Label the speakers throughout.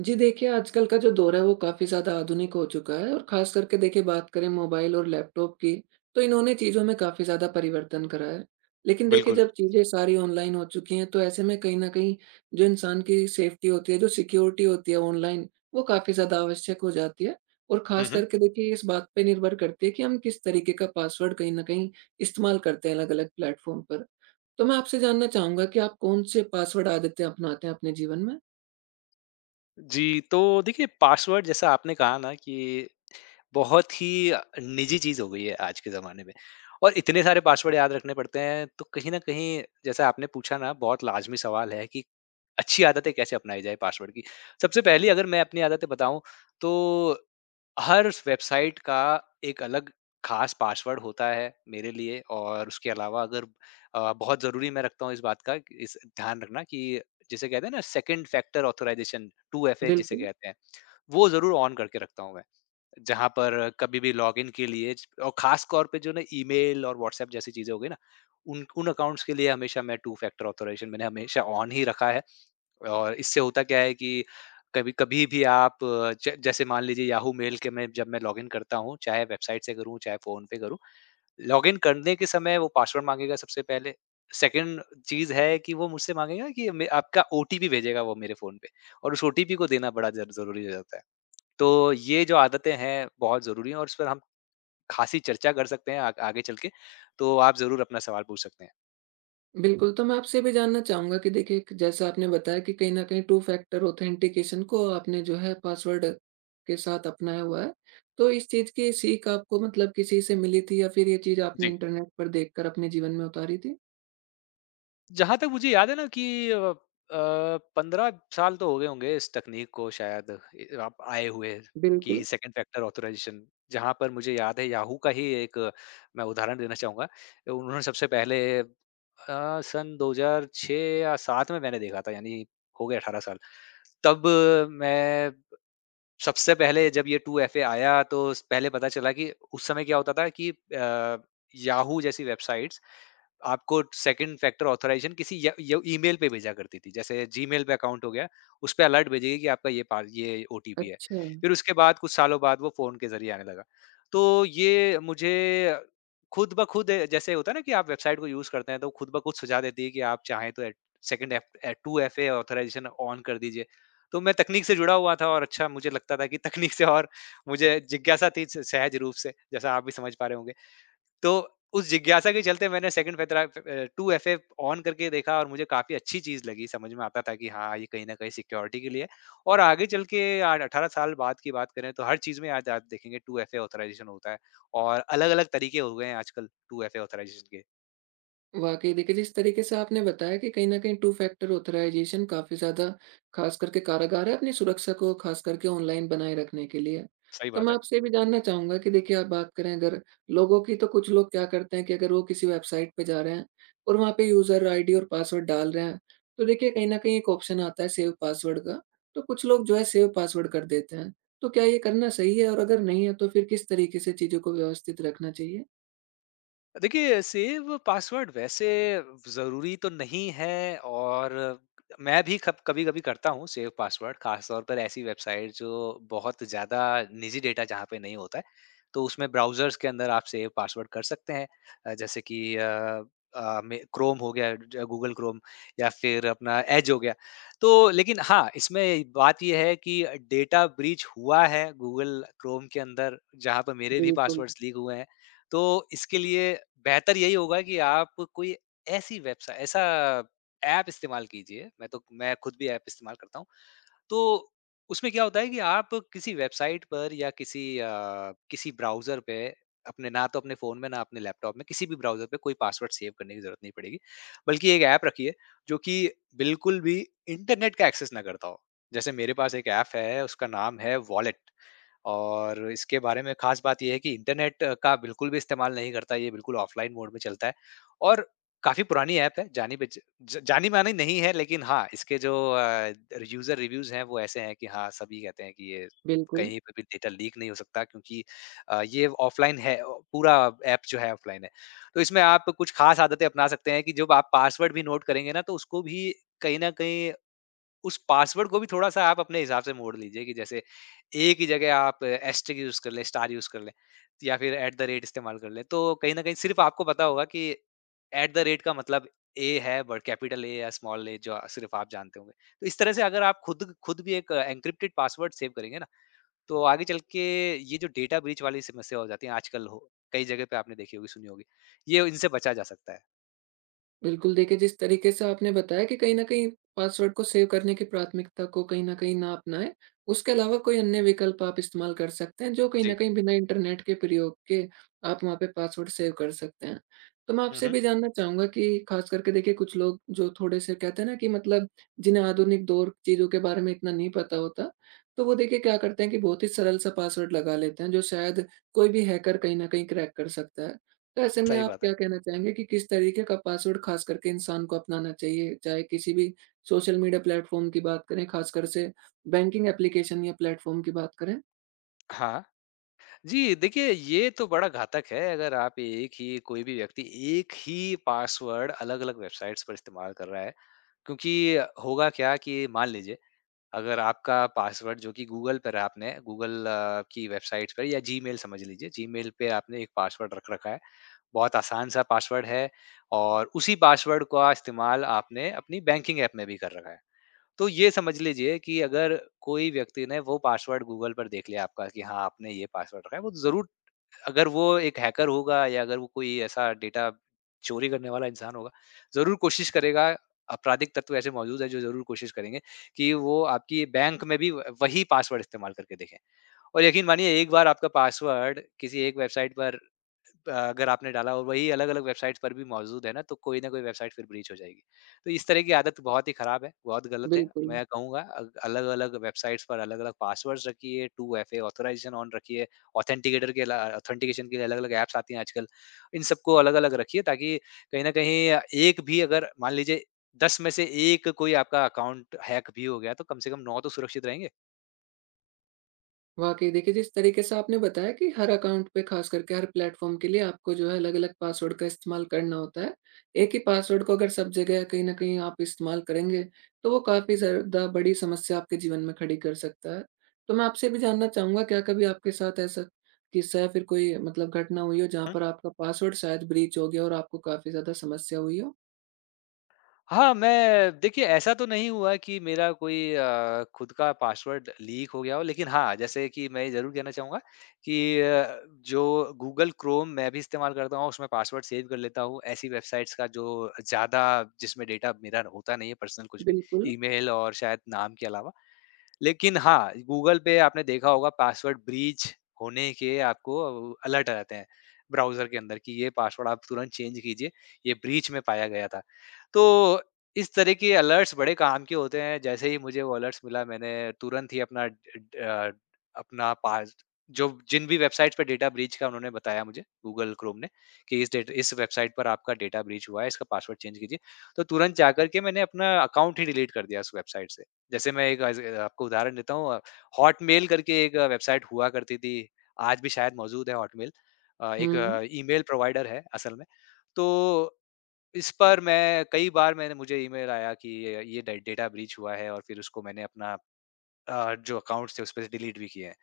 Speaker 1: जी देखिए, आजकल का जो दौर है वो काफ़ी ज़्यादा आधुनिक हो चुका है और ख़ास करके देखिए बात करें मोबाइल और लैपटॉप की, तो इन्होंने चीज़ों में काफ़ी ज़्यादा परिवर्तन करा है। लेकिन देखिए
Speaker 2: बिल्कुल।
Speaker 1: जब चीज़ें सारी ऑनलाइन हो चुकी हैं, तो ऐसे में कहीं न कहीं जो इंसान की सेफ्टी होती है, जो सिक्योरिटी होती है ऑनलाइन, वो काफ़ी ज़्यादा आवश्यक हो जाती है। और
Speaker 2: हुँ,
Speaker 1: ख़ास
Speaker 2: हुँ।
Speaker 1: करके देखिए इस बात पे निर्भर करती है कि हम किस तरीके का पासवर्ड कहीं न कहीं इस्तेमाल करते हैं अलग-अलग प्लेटफ़ॉर्म पर। तो मैं आपसे जानना चाहूँगा कि आप कौन से पासवर्ड आदतें अपनाते हैं अपने जीवन में?
Speaker 2: जी, तो देखिए पासवर्ड जैसा आपने कहा ना कि बहुत ही निजी चीज़ हो गई है आज के ज़माने में। और इतने सारे पासवर्ड याद रखने पड़ते हैं, तो कहीं न कहीं जैसा आपने पूछा ना बहुत लाज़मी सवाल है कि अच्छी आदतें कैसे अपनाई जाए पासवर्ड की। सबसे पहली अगर मैं अपनी आदतें बताऊँ, तो हर स वेबसाइट का एक अलग ख़ास पासवर्ड होता है मेरे लिए। और उसके अलावा अगर बहुत ज़रूरी मैं रखता हूँ इस बात का, कि इस ध्यान रखना कि जिसे कहते हैं ना सेकंड फैक्टर ऑथराइज़ेशन, 2FA जिसे
Speaker 1: बिल्कुल।
Speaker 2: कहते हैं, वो ज़रूर ऑन करके रखता हूँ मैं। जहाँ पर कभी भी लॉगिन के लिए ज और ख़ास तौर पे जो ना ईमेल और व्हाट्सएप जैसी चीज़ें हो गई ना, उन उन अकाउंट्स के लिए हमेशा मैं 2 फैक्टर ऑथराइज़ेशन मैंने हमेशा ऑन ही रखा है। और इससे होता क्या है, कि कभी कभी भी आप अ, ज जैसे मान लीजिए याहू मेल के मैं जब मैं लॉगिन करता हूँ, चाहे वेबसाइट से करूँ, चाहे फ़ोन पे करूँ, लॉगिन करने के समय वो पासवर्ड माँगेगा सबसे पहले। सेकंड चीज़ है कि वो मुझसे माँगेगा कि मे आपका ओटीपी भेजेगा वो मेरे फ़ोन पे, और उस ओटीपी को देना बड़ा ज़रूरी हो जाता है। तो ये जो आदतें हैं, बहुत ज़रूरी हैं, और इस पर हम ख़ासी चर्चा कर सकते हैं आग आगे चल के। तो आप ज़रूर अपना सवाल पूछ सकते
Speaker 1: बिल्कुल, तो मैं आपसे ये भी जानना चाहूँगा कि देखिए एक जैसा आपने बताया कि कहीं न कहीं टू फैक्टर ऑथेंटिकेशन को आपने जो है पासवर्ड के साथ अपनाया हुआ है। तो इस चीज़ की सीख आपको मतलब किसी से मिली थी या फिर ये चीज़ आपने
Speaker 2: हैं।
Speaker 1: इंटरनेट पर देखकर अपने जीवन में उतारी थी?
Speaker 2: जहाँ तक मुझे याद है ना कि अ, 15 साल तो हो गए होंगे इस तकनीक को शायद आप आए हुए, कि
Speaker 1: बिल्कुल,
Speaker 2: सेकंड फैक्टर ऑथराइजेशन। जहाँ पर मुझे याद है याहू का ही एक मैं उदाहरण देना चाहूँगा। उन्होंने सबसे पहले सन 2006 या 7 में मैंने देखा था, यानी हो गए 18 साल। तब मैं सबसे पहले जब ये 2FA आया, तो स पहले पता चला कि उस समय क्या होता था, कि याहू जैसी वेबसाइट्स आपको सेकंड फैक्टर ऑथराइज़ेशन किसी य यो ईमेल पे भेजा करती थी। जैसे जीमेल पे अकाउंट हो गया, उस पे अलर्ट भेजेगी कि आपका ये ओटीपी है।
Speaker 1: अच्छा।
Speaker 2: फिर उसके बाद कुछ सालों बाद वो फ़ोन के ज़रिए आने लगा। तो ये मुझे खुद ब खुद जैसे होता है ना, कि आप वेबसाइट को यूज़ करते हैं तो खुद ब खुद सुझा देती है कि आप चाहें तो at second two F A 2FA authorization on कर दीजिए। तो मैं तकनीक से जुड़ा हुआ था और अच्छा मुझे लगता था कि तकनीक से, और मुझे जिज्ञासा थी स सहज रूप से, जैसा आप भी समझ पा रहे होंगे। तो उस जिज्ञासा के चलते मैंने 2 एफए ऑन करके देखा, और मुझे काफ़ी अच्छी चीज़ लगी, समझ में आता था कि हाँ, ये कहीं न कहीं सिक्योरिटी के लिए है। और आगे चल के आज 18 साल बाद की बात करें, तो हर चीज़ में आज आप देखेंगे 2 एफए ऑथराइज़ेशन होता है, और अलग-अलग तरीके हो गए हैं आजकल 2 एफए ऑथराइज़ेशन के।
Speaker 1: वाकई देखिए जिस तरीके से आपने बताया कि कहीं न कहीं टू फैक्टर ऑथराइज़ेशन काफ़ी ज़्यादा ख़ास करके कारगर है अपनी सुरक्षा को ख़ास करके ऑनलाइन बनाए रखने के लिए।
Speaker 2: सही
Speaker 1: तो
Speaker 2: बात
Speaker 1: मैं
Speaker 2: है।
Speaker 1: आपसे ये भी जानना चाहूँगा कि देखिए आप बात करें अगर लोगों की तो कुछ लोग क्या करते हैं कि अगर वो किसी वेबसाइट पे जा रहे हैं और वहाँ पे यूज़र आईडी और पासवर्ड डाल रहे हैं, तो देखिए कहीं न कहीं एक ऑप्शन आता है सेव पासवर्ड का, तो कुछ लोग जो है सेव पासवर्ड कर देते हैं। तो क्या ये करना सही है? और अगर नहीं है तो फिर किस तरीके से चीज़ों को व्यवस्थित रखना चाहिए?
Speaker 2: देखिए सेव पासवर्ड वैसे ज़रूरी तो नहीं है, और मैं भी खब कभी-कभी करता हूँ सेव पासवर्ड, ख़ास तौर पर ऐसी वेबसाइट जो बहुत ज़्यादा निजी डेटा जहाँ पे नहीं होता है, तो उसमें ब्राउज़र्स के अंदर आप सेव पासवर्ड कर सकते हैं। जैसे कि में क्रोम हो गया, ज गूगल क्रोम, या फिर अपना एज हो गया। तो लेकिन हाँ, इसमें बात ये है कि डेटा ब्रीच हुआ है गूगल क्रोम के अंदर, जहाँ पर मेरे भी
Speaker 1: बिल्कुल,
Speaker 2: पासवर्ड्स लीक हुए हैं। तो इसके लिए बेहतर यही होगा कि आप कोई ऐसी वेबसाइ ऐसा ऐप इस्तेमाल कीजिए। मैं तो मैं खुद भी ऐप इस्तेमाल करता हूँ। तो उसमें क्या होता है कि आप किसी वेबसाइट पर या किसी ब्राउज़र पे, अपने ना तो अपने फ़ोन में ना अपने लैपटॉप में किसी भी ब्राउज़र पे कोई पासवर्ड सेव करने की ज़रूरत नहीं पड़ेगी। बल्कि एक ऐप रखिए जो कि बिल्कुल भी इंटरनेट का एक्सेस ना करता हो। जैसे मेरे पास एक ऐप है, उसका नाम है वॉलेट, और इसके बारे में ख़ास बात ये है कि इंटरनेट का बिल्कुल भी इस्तेमाल नहीं करता। ये बिल्कुल ऑफ़लाइन मोड में चलता है, और काफ़ी पुरानी ऐप है, जानी पहच ज जानी-मानी नहीं है। लेकिन हाँ, इसके जो यूज़र रिव्यूज़ हैं वो ऐसे हैं, कि हाँ, सभी कहते हैं कि ये
Speaker 1: बिल्कुल।
Speaker 2: कहीं पे भी डेटा लीक नहीं हो सकता, क्योंकि ये ऑफ़लाइन है, पूरा ऐप जो है ऑफ़लाइन है। तो इसमें आप कुछ ख़ास आदतें अपना सकते हैं, कि जब आप पासवर्ड भी नोट करेंगे ना, तो उसको भी कहीं न कहीं उस पासवर्ड को भी थोड़ा-सा आप अपने हिसाब से मोड़ लीजिए। कि जैसे एक ही जगह आप एस्टेरिक यूज़ कर लें, स्टार यूज़ कर लें, या फिर एट द रेट इस्तेमाल कर लें। तो कहीं न कहीं सिर्फ़ आपको पता होगा कि एट द रेट का मतलब ए है, बड़ कैपिटल ए या स्मॉल ए, जो सिर्फ़ आप जानते होंगे। तो इस तरह से अगर आप खुद खुद भी एक एन्क्रिप्टेड पासवर्ड सेव करेंगे ना, तो आगे चल के ये जो डेटा ब्रीच वाली समस्या हो जाती है आजकल, हो कई जगह पे आपने देखी होगी, सुनी होगी, ये इनसे बचा जा सकता है।
Speaker 1: बिल्कुल, देखिए जिस तरीके से आपने बताया कि कहीं न कहीं पासवर्ड को सेव करने की प्राथमिकता को कहीं न कहीं ना अपनाएँ। उसके अलावा कोई अन्य विकल्प आप इस्तेमाल कर सकते हैं जो कहीं न
Speaker 2: जी।
Speaker 1: कहीं बिना इंटरनेट के प्रयोग के आप वहाँ पे पासवर्ड सेव कर सकते हैं। तो मैं
Speaker 2: हुँ,
Speaker 1: आपसे
Speaker 2: हुँ।
Speaker 1: भी जानना चाहूँगा कि ख़ास करके देखिए कुछ लोग जो थोड़े-से कहते हैं ना कि मतलब जिन्हें आधुनिक दौर चीज़ों के बारे में इतना नहीं पता होता, तो वो देखिए क्या करते हैं कि बहुत ही सरल सा पासवर्ड लगा लेते हैं जो शायद कोई भी हैकर कहीं न कहीं क्रैक कर सकता है। तो ऐसे में
Speaker 2: सही
Speaker 1: आप
Speaker 2: बात है।
Speaker 1: क्या कहना चाहेंगे कि किस तरीके का पासवर्ड खास करके इंसान को अपनाना चाहिए? चाहे किसी भी सोशल मीडिया प्लेटफ़ॉर्म की बात करें, खासकर से बैंकिंग एप्लीकेशन या प्लेटफ़ॉर्म की बात करें?
Speaker 2: हाँ। जी, देखिए ये तो बड़ा घातक है अगर आप एक ही कोई भी व्यक्ति एक ही पासवर्ड अलग-अलग वेबसाइट्स पर इस्तेमाल कर रहा है। क्योंकि होगा क्या कि मान लीजिए, अगर आपका पासवर्ड जो कि गूगल पर है, आपने गूगल की वेबसाइट्स पर, या जीमेल समझ लीजिए, जीमेल पे आपने एक पासवर्ड रख रखा है। बहुत आसान-सा पासवर्ड है, और उसी पासवर्ड का इस्तेमाल आपने अपनी बैंकिंग ऐप में भी कर रखा है। तो ये समझ लीजिए, कि अगर कोई व्यक्ति ने वो पासवर्ड गूगल पर देख लिया आपका, कि हाँ, आपने ये पासवर्ड रखा है, वो ज़रूर, अगर वो एक हैकर होगा या अगर वो कोई ऐसा डेटा चोरी करने वाला इंसान होगा, ज़रूर कोशिश करेगा। आपराधिक तत्व ऐसे मौजूद हैं जो ज़रूर कोशिश करेंगे, कि वो आपकी बैंक में भी व वही पासवर्ड इस्तेमाल करके देखें। और यकीन मानिए, एक बार आपका पासवर्ड किसी एक वेबसाइट पर अगर आपने डाला और वही अलग-अलग वेबसाइट्स पर भी मौजूद है ना, तो कोई न कोई वेबसाइट फिर ब्रीच हो जाएगी। तो इस तरह की आदत बहुत ही खराब है, बहुत गलत है।
Speaker 1: बिल्कुल।
Speaker 2: मैं कहूँगा अलग-अलग वेबसाइट्स पर अलग-अलग पासवर्ड्स रखिए, 2FA ऑथराइज़ेशन ऑन रखिए, ऑथेंटिकेटर के अला ऑथेंटिकेशन के लिए अलग-अलग ऐप्स आती हैं आजकल। इन सबको अलग-अलग रखिए, ताकि कहीं न कहीं एक भी अगर मान लीजिए 10 में से 1 कोई आपका अकाउंट हैक भी हो गया, तो कम से कम 9 तो सुरक्षित रहेंगे।
Speaker 1: वाकई देखिए जिस तरीके से आपने बताया कि हर अकाउंट पे खास करके हर प्लेटफॉर्म के लिए आपको जो है अलग अलग पासवर्ड का इस्तेमाल करना होता है। एक ही पासवर्ड को अगर सब जगह कहीं ना कहीं आप इस्तेमाल करेंगे तो वो काफी ज्यादा बड़ी समस्या आपके जीवन में खड़ी कर सकता है। तो मैं आपसे भी जानना चाहूंगा क्या कभी आपके साथ ऐसा किस्सा या फिर कोई मतलब घटना हुई हो जहाँ पर आपका पासवर्ड शायद ब्रीच हो गया और आपको काफी ज्यादा समस्या हुई हो?
Speaker 2: हाँ, मैं देखिए ऐसा तो नहीं हुआ कि मेरा कोई खुद का पासवर्ड लीक हो गया हो, लेकिन हाँ, जैसे कि मैं ये ज़रूर कहना चाहूँगा कि अ, जो गूगल क्रोम मैं भी इस्तेमाल करता हूँ, उसमें पासवर्ड सेव कर लेता हूँ, ऐसी वेबसाइट्स का जो ज़्यादा जिसमें डेटा मेरा होता नहीं है पर्सनल कुछ भी,
Speaker 1: बिल्कुल।
Speaker 2: ईमेल और शायद नाम के अलावा। लेकिन हाँ, गूगल पे आपने देखा होगा पासवर्ड ब्रीच होने के आपको अलर्ट आ जाते हैं, ब्राउज़र के अंदर, कि ये पासवर्ड आप तुरंत चेंज कीजिए, ये ब्रीच में पाया गया था। तो इस तरह के अलर्ट्स बड़े काम के होते हैं, जैसे ही मुझे वो अलर्ट्स मिला, मैंने तुरंत ही अपना ड ड- अ, अपना पास जो जिन भी वेबसाइट्स पे डेटा ब्रीच का उन्होंने बताया मुझे, गूगल क्रोम ने, कि इस वेबसाइट पर आपका डेटा ब्रीच हुआ है, इसका पासवर्ड चेंज कीजिए। तो तुरंत जाकर के मैंने अपना अकाउंट ही डिलीट कर दिया उस वेबसाइट से। जैसे मैं एक आज आपको उदाहरण देता हूँ, हॉटमेल करके एक वेबसाइट हुआ करती थी, आज भी शायद मौजूद है हॉटमेल।
Speaker 1: हम्म।
Speaker 2: एक ईमेल प्रोवाइडर है असल में। तो इस पर मैं कई बार मैंने मुझे ईमेल आया कि ये डे डेटा ब्रीच हुआ है, और फिर उसको मैंने अपना जो अकाउंट्स थे उसपे से डिलीट भी किए हैं।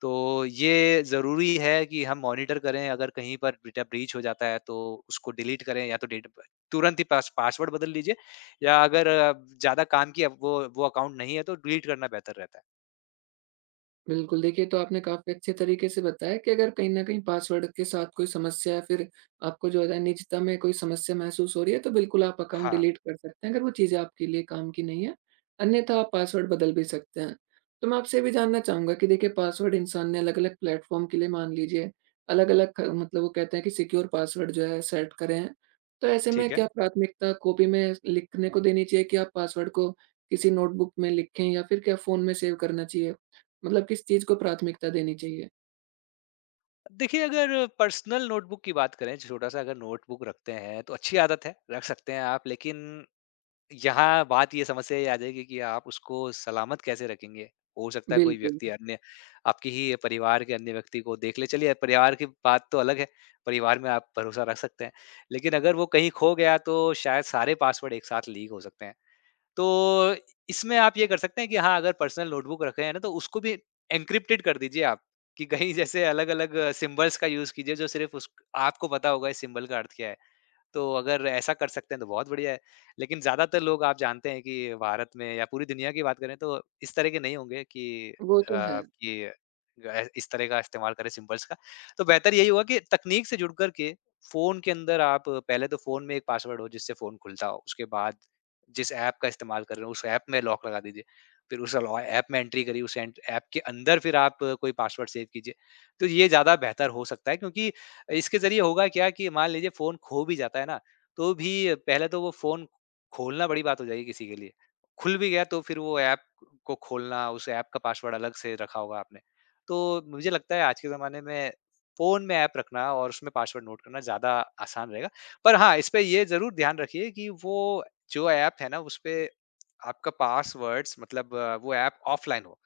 Speaker 2: तो ये ज़रूरी है कि हम मॉनिटर करें, अगर कहीं पर डेटा ब्रीच हो जाता है, तो उसको डिलीट करें, या तो डेट तुरंत ही पासवर्ड बदल लीजिए, या अगर ज़्यादा काम की अब वो अकाउंट नहीं है, तो डिलीट करना बेहतर रहता है।
Speaker 1: बिल्कुल, देखिए तो आपने काफ़ी अच्छे तरीके से बताया कि अगर कहीं न कहीं पासवर्ड के साथ कोई समस्या या फिर आपको जो है निजता में कोई समस्या महसूस हो रही है, तो बिल्कुल आप अकाउंट
Speaker 2: हाँ,
Speaker 1: डिलीट कर सकते हैं, अगर वो चीज़ें आपके लिए काम की नहीं है, अन्यथा आप पासवर्ड बदल भी सकते हैं। तो मैं आपसे ये भी जानना चाहूँगा कि देखिए पासवर्ड इंसान ने अलग-अलग प्लेटफ़ॉर्म के लिए मान लीजिए, अलग-अलग ख मतलब वो कहते हैं कि सिक्योर पासवर्ड जो है सेट करे हैं, तो ऐसे में
Speaker 2: ठीक है।
Speaker 1: क्या प्राथमिकता कॉपी में लिखने को देनी चाहिए कि आप पासवर्ड को किसी नोटबुक में लिखें या फिर क्या फ़ोन में सेव करना चाहिए? मतलब किस चीज़ को प्राथमिकता देनी चाहिए?
Speaker 2: देखिए अगर पर्सनल नोटबुक की बात करें, छोटा-सा अगर नोटबुक रखते हैं तो अच्छी आदत है, रख सकते हैं आप, लेकिन यहाँ बात ये समस्या ये आ जाएगी कि आप उसको सलामत कैसे रखेंगे? हो सकता है कोई
Speaker 1: बिल्कुल,
Speaker 2: व्यक्ति अन्य आपकी ही परिवार के अन्य व्यक्ति को देख ले। चलिए परिवार की बात तो अलग है, परिवार में आप भरोसा रख सकते हैं। लेकिन अगर वो कहीं खो गया तो शायद सारे पासवर्ड एक साथ लीक हो सकते हैं। तो इसमें आप ये कर सकते हैं कि हाँ, अगर पर्सनल नोटबुक रखे हैं ना तो उसको भी एन्क्रिप्टेड कर दीजिए आप, कि कहीं जैसे अलग-अलग सिंबल्स का यूज़ कीजिए जो सिर्फ़ उस आपको पता होगा इस सिंबल का अर्थ क्या है। तो अगर ऐसा कर सकते हैं तो बहुत बढ़िया है। लेकिन ज़्यादातर लोग आप जानते हैं कि भारत में या पूरी दुनिया की बात करें तो इस तरह के नहीं होंगे कि
Speaker 1: वो तो है।
Speaker 2: इस तरह का इस्तेमाल करें सिम्बल्स का। तो बेहतर यही होगा कि तकनीक से जुड़ कर के फ़ोन के अंदर आप पहले तो फ़ोन में एक पासवर्ड हो जिससे फ़ोन खुलता हो। उसके बाद जिस ऐप का इस्तेमाल कर रहे हो उस ऐप में लॉक लगा दीजिए। फिर उस लॉ ऐप में एंट्री करिए उस एंट ऐप के अंदर फिर आप कोई पासवर्ड सेव कीजिए। तो ये ज़्यादा बेहतर हो सकता है क्योंकि इसके ज़रिए होगा क्या कि मान लीजिए फ़ोन खो भी जाता है ना, तो भी पहले तो वो फ़ोन खोलना बड़ी बात हो जाएगी किसी के लिए। खुल भी गया तो फिर वो ऐप को खोलना, उस ऐप का पासवर्ड अलग से रखा होगा आपने। तो मुझे लगता है आज के ज़माने में फ़ोन में ऐप रखना और उसमें पासवर्ड नोट करना ज़्यादा आसान रहेगा। पर हाँ, इसपे ये ज़रूर ध्यान रखिए कि वो जो ऐप है ना, उसपे आपका पासवर्ड्स मतलब वो ऐप ऑफ़लाइन हो,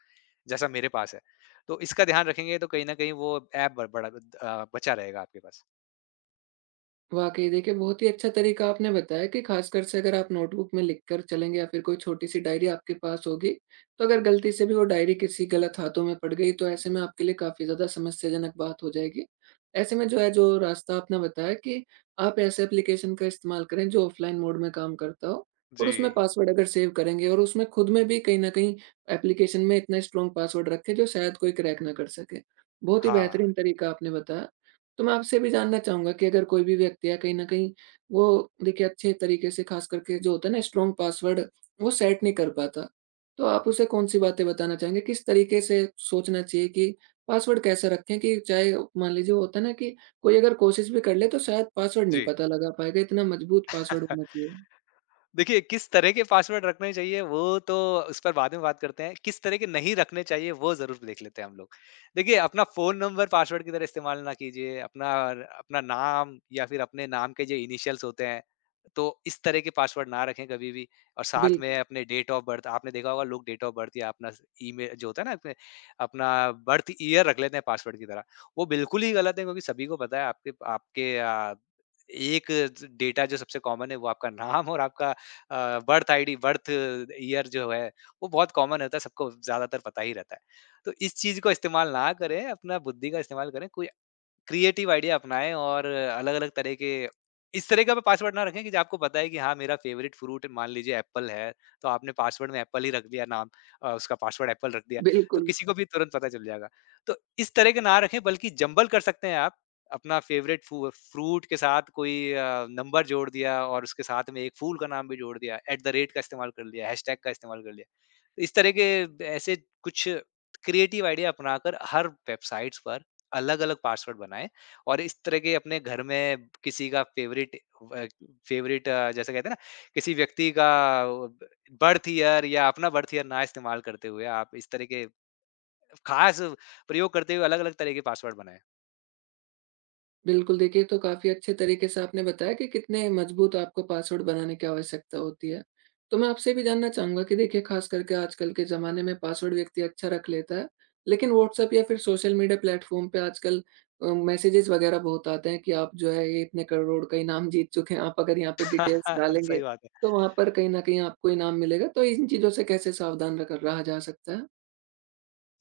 Speaker 2: जैसा मेरे पास है। तो इसका ध्यान रखेंगे तो कहीं न कहीं वो ऐप ब बड़ा बचा रहेगा आपके पास।
Speaker 1: वाक़ई देखिए, बहुत ही अच्छा तरीका आपने बताया कि ख़ासकर से अगर आप नोटबुक में लिख कर चलेंगे या फिर कोई छोटी-सी डायरी आपके पास होगी, तो अगर गलती से भी वो डायरी किसी गलत हाथों में पड़ गई तो ऐसे में आपके लिए काफ़ी ज़्यादा समस्याजनक बात हो जाएगी। ऐसे में जो है जो रास्ता आपने बताया कि आप ऐसे एप्लीकेशन का इस्तेमाल करें जो ऑफ़लाइन मोड में काम करता हो और
Speaker 2: जी,
Speaker 1: उसमें पासवर्ड अगर सेव करेंगे और उसमें खुद में भी कहीं न कहीं एप्लीकेशन में इतना स्ट्रॉन्ग पासवर्ड रखें जो शायद कोई क्रैक ना कर सके। बहुत ही
Speaker 2: हाँ,
Speaker 1: बेहतरीन तरीका आपने बताया। तो मैं आपसे भी जानना चाहूँगा कि अगर कोई भी व्यक्ति है, कहीं न कहीं वो देखिए अच्छे तरीके से ख़ास करके जो होता है ना स्ट्रॉन्ग पासवर्ड वो सेट नहीं कर पाता। तो आप उसे कौन-सी बातें बताना चाहेंगे? किस तरीके से सोचना चाहिए कि पासवर्ड कैसा रखें कि चाहे मान लीजिए वो होता है ना कि कोई अगर कोशिश भी कर ले तो शायद पासवर्ड नहीं
Speaker 2: जी।
Speaker 1: पता लगा पाएगा, इतना मजबूत पासवर्ड होना चाहिए।
Speaker 2: देखिए किस तरह के पासवर्ड रखने चाहिए वो तो उस पर बाद में बात करते हैं। किस तरह के नहीं रखने चाहिए वो जरूर देख लेते हैं हम लोग। देखिए अपना फोन नंबर पासवर्ड की तरह इस्तेमाल ना कीजिए, अपना अपना नाम या फिर अपने नाम के जो इनिशियल्स होते हैं, तो इस तरह के पासवर्ड ना रखें कभी भी। और साथ में
Speaker 1: बिल्कुल,
Speaker 2: अपने डेट ऑफ बर्थ, आपने देखा होगा लोग डेट ऑफ बर्थ या अपना ईमेल जो होता है ना, अपने अपना बर्थ ईयर रख लेते हैं पासवर्ड की तरह। वो बिल्कुल ही गलत है, क्योंकि सभी को पता है आपके आपके एक डेटा जो सबसे कॉमन है वो आपका नाम और आपका बर्थ आईडी बर्थ ईयर जो है, वो बहुत कॉमन होता है, सबको ज्यादातर पता ही रहता है। तो इस चीज को इस्तेमाल ना करें, अपना बुद्धि का इस्तेमाल करें, कोई क्रिएटिव आइडिया अपनाएँ और अलग-अलग तरह के इस तरह का पासवर्ड ना रखें कि जो आपको पता है कि हाँ, मेरा फेवरेट फ्रूट मान लीजिए एप्पल है, तो आपने पासवर्ड में एप्पल ही रख दिया नाम, उसका पासवर्ड एप्पल रख दिया, तो
Speaker 1: बिल्कुल।
Speaker 2: किसी को भी तुरंत पता चल जाएगा। तो इस तरह के ना रखें, बल्कि जंबल कर सकते हैं आप, अपना फेवरेट फू फ्रूट के साथ कोई नंबर जोड़ दिया और उसके साथ में एक फूल का नाम भी जोड़ दिया, एट द रेट का इस्तेमाल कर लिया, हैशटैग का इस्तेमाल कर लिया। इस तरह के ऐसे कुछ क्रिएटिव आइडिया अपनाकर हर वेबसाइट्स पर अलग-अलग पासवर्ड बनाएँ। और इस तरह के अपने घर में किसी का फ़ेवरेट जैसे कहते हैं ना, किसी व्यक्ति का ब बर्थ ईयर या अपना बर्थ ईयर ना इस्तेमाल करते हुए आप इस तरह के ख़ास प्रयोग करते हुए अलग-अलग तरह के पासवर्ड बनाएँ।
Speaker 1: बिल्कुल, देखिए ये तो काफ़ी अच्छे तरीके से आपने बताया कि कितने मजबूत आपको पासवर्ड बनाने की आवश्यकता होती है। तो मैं आपसे भी जानना चाहूँगा कि देखिए ख़ास करके आजकल के ज़माने में पासवर्ड व्यक्ति अच्छा रख लेता है, लेकिन व्हाट्सएप या फिर सोशल मीडिया प्लेटफ़ॉर्म पे आजकल मैसेजेज़ वग़ैरह बहुत आते हैं कि आप जो है ये इतने करोड़ का इनाम जीत चुके हैं, आप अगर यहाँ पे डिटेल्स डालेंगे,
Speaker 2: सही बात है।
Speaker 1: तो वहाँ पर कहीं न कहीं आपको इनाम मिलेगा। तो इन चीज़ों से कैसे सावधान रख रहा जा सकता है?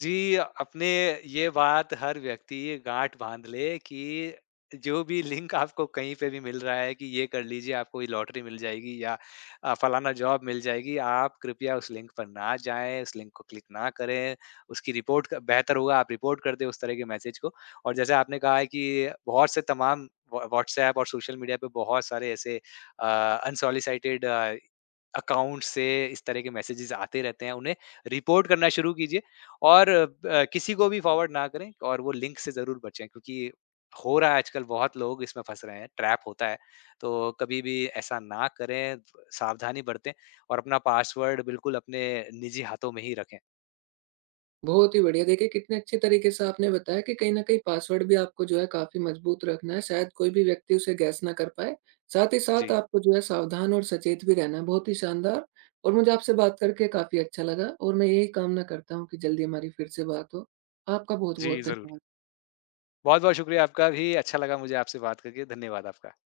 Speaker 2: जी, अपने ये बात हर व्यक्ति गाँठ बाँध ले कि जो भी लिंक आपको कहीं पे भी मिल रहा है कि ये कर लीजिए, आपको ये लॉटरी मिल जाएगी या फलाना जॉब मिल जाएगी, आप कृपया उस लिंक पर ना जाएँ, उस लिंक को क्लिक ना करें, उसकी रिपोर्ट क बेहतर होगा आप रिपोर्ट कर दें उस तरह के मैसेज को। और जैसे आपने कहा है कि बहुत से तमाम व्हाट्सऐप और सोशल मीडिया पे बहुत सारे ऐसे अनसॉलिसिटेड अकाउंट से इस तरह के मैसेजेस आते रहते हैं, उन्हें रिपोर्ट करना शुरू कीजिए। और किसी को भी फॉरवर्ड ना करें और वो लिंक से ज़रूर बचें, क्योंकि हो रहा है आजकल, बहुत लोग इसमें फँस रहे हैं, ट्रैप होता है। तो कभी भी ऐसा ना करें, सावधानी बरतें और अपना पासवर्ड बिल्कुल अपने निजी हाथों में ही रखें।
Speaker 1: बहुत ही बढ़िया। देखिए, कितने अच्छे तरीके से आपने बताया कि कहीं न कहीं पासवर्ड भी आपको जो है काफ़ी मजबूत रखना है, शायद कोई भी व्यक्ति उसे गैस ना कर पाए। साथ ही
Speaker 2: जी,
Speaker 1: साथ आपको जो है सावधान और सचेत भी रहना है, बहुत ही शानदार और मुझे आपसे बात करके काफ़ी अच्छा लगा और मैं यही कामना करता हूँ कि जल्दी हमारी फिर से बात हो। आपका
Speaker 2: जी,
Speaker 1: बहुत-बहुत
Speaker 2: ज़रूर।
Speaker 1: धन्यवाद।
Speaker 2: बहुत-बहुत शुक्रिया आपका भी, अच्छा लगा मुझे आपसे बात करके, धन्यवाद आपका।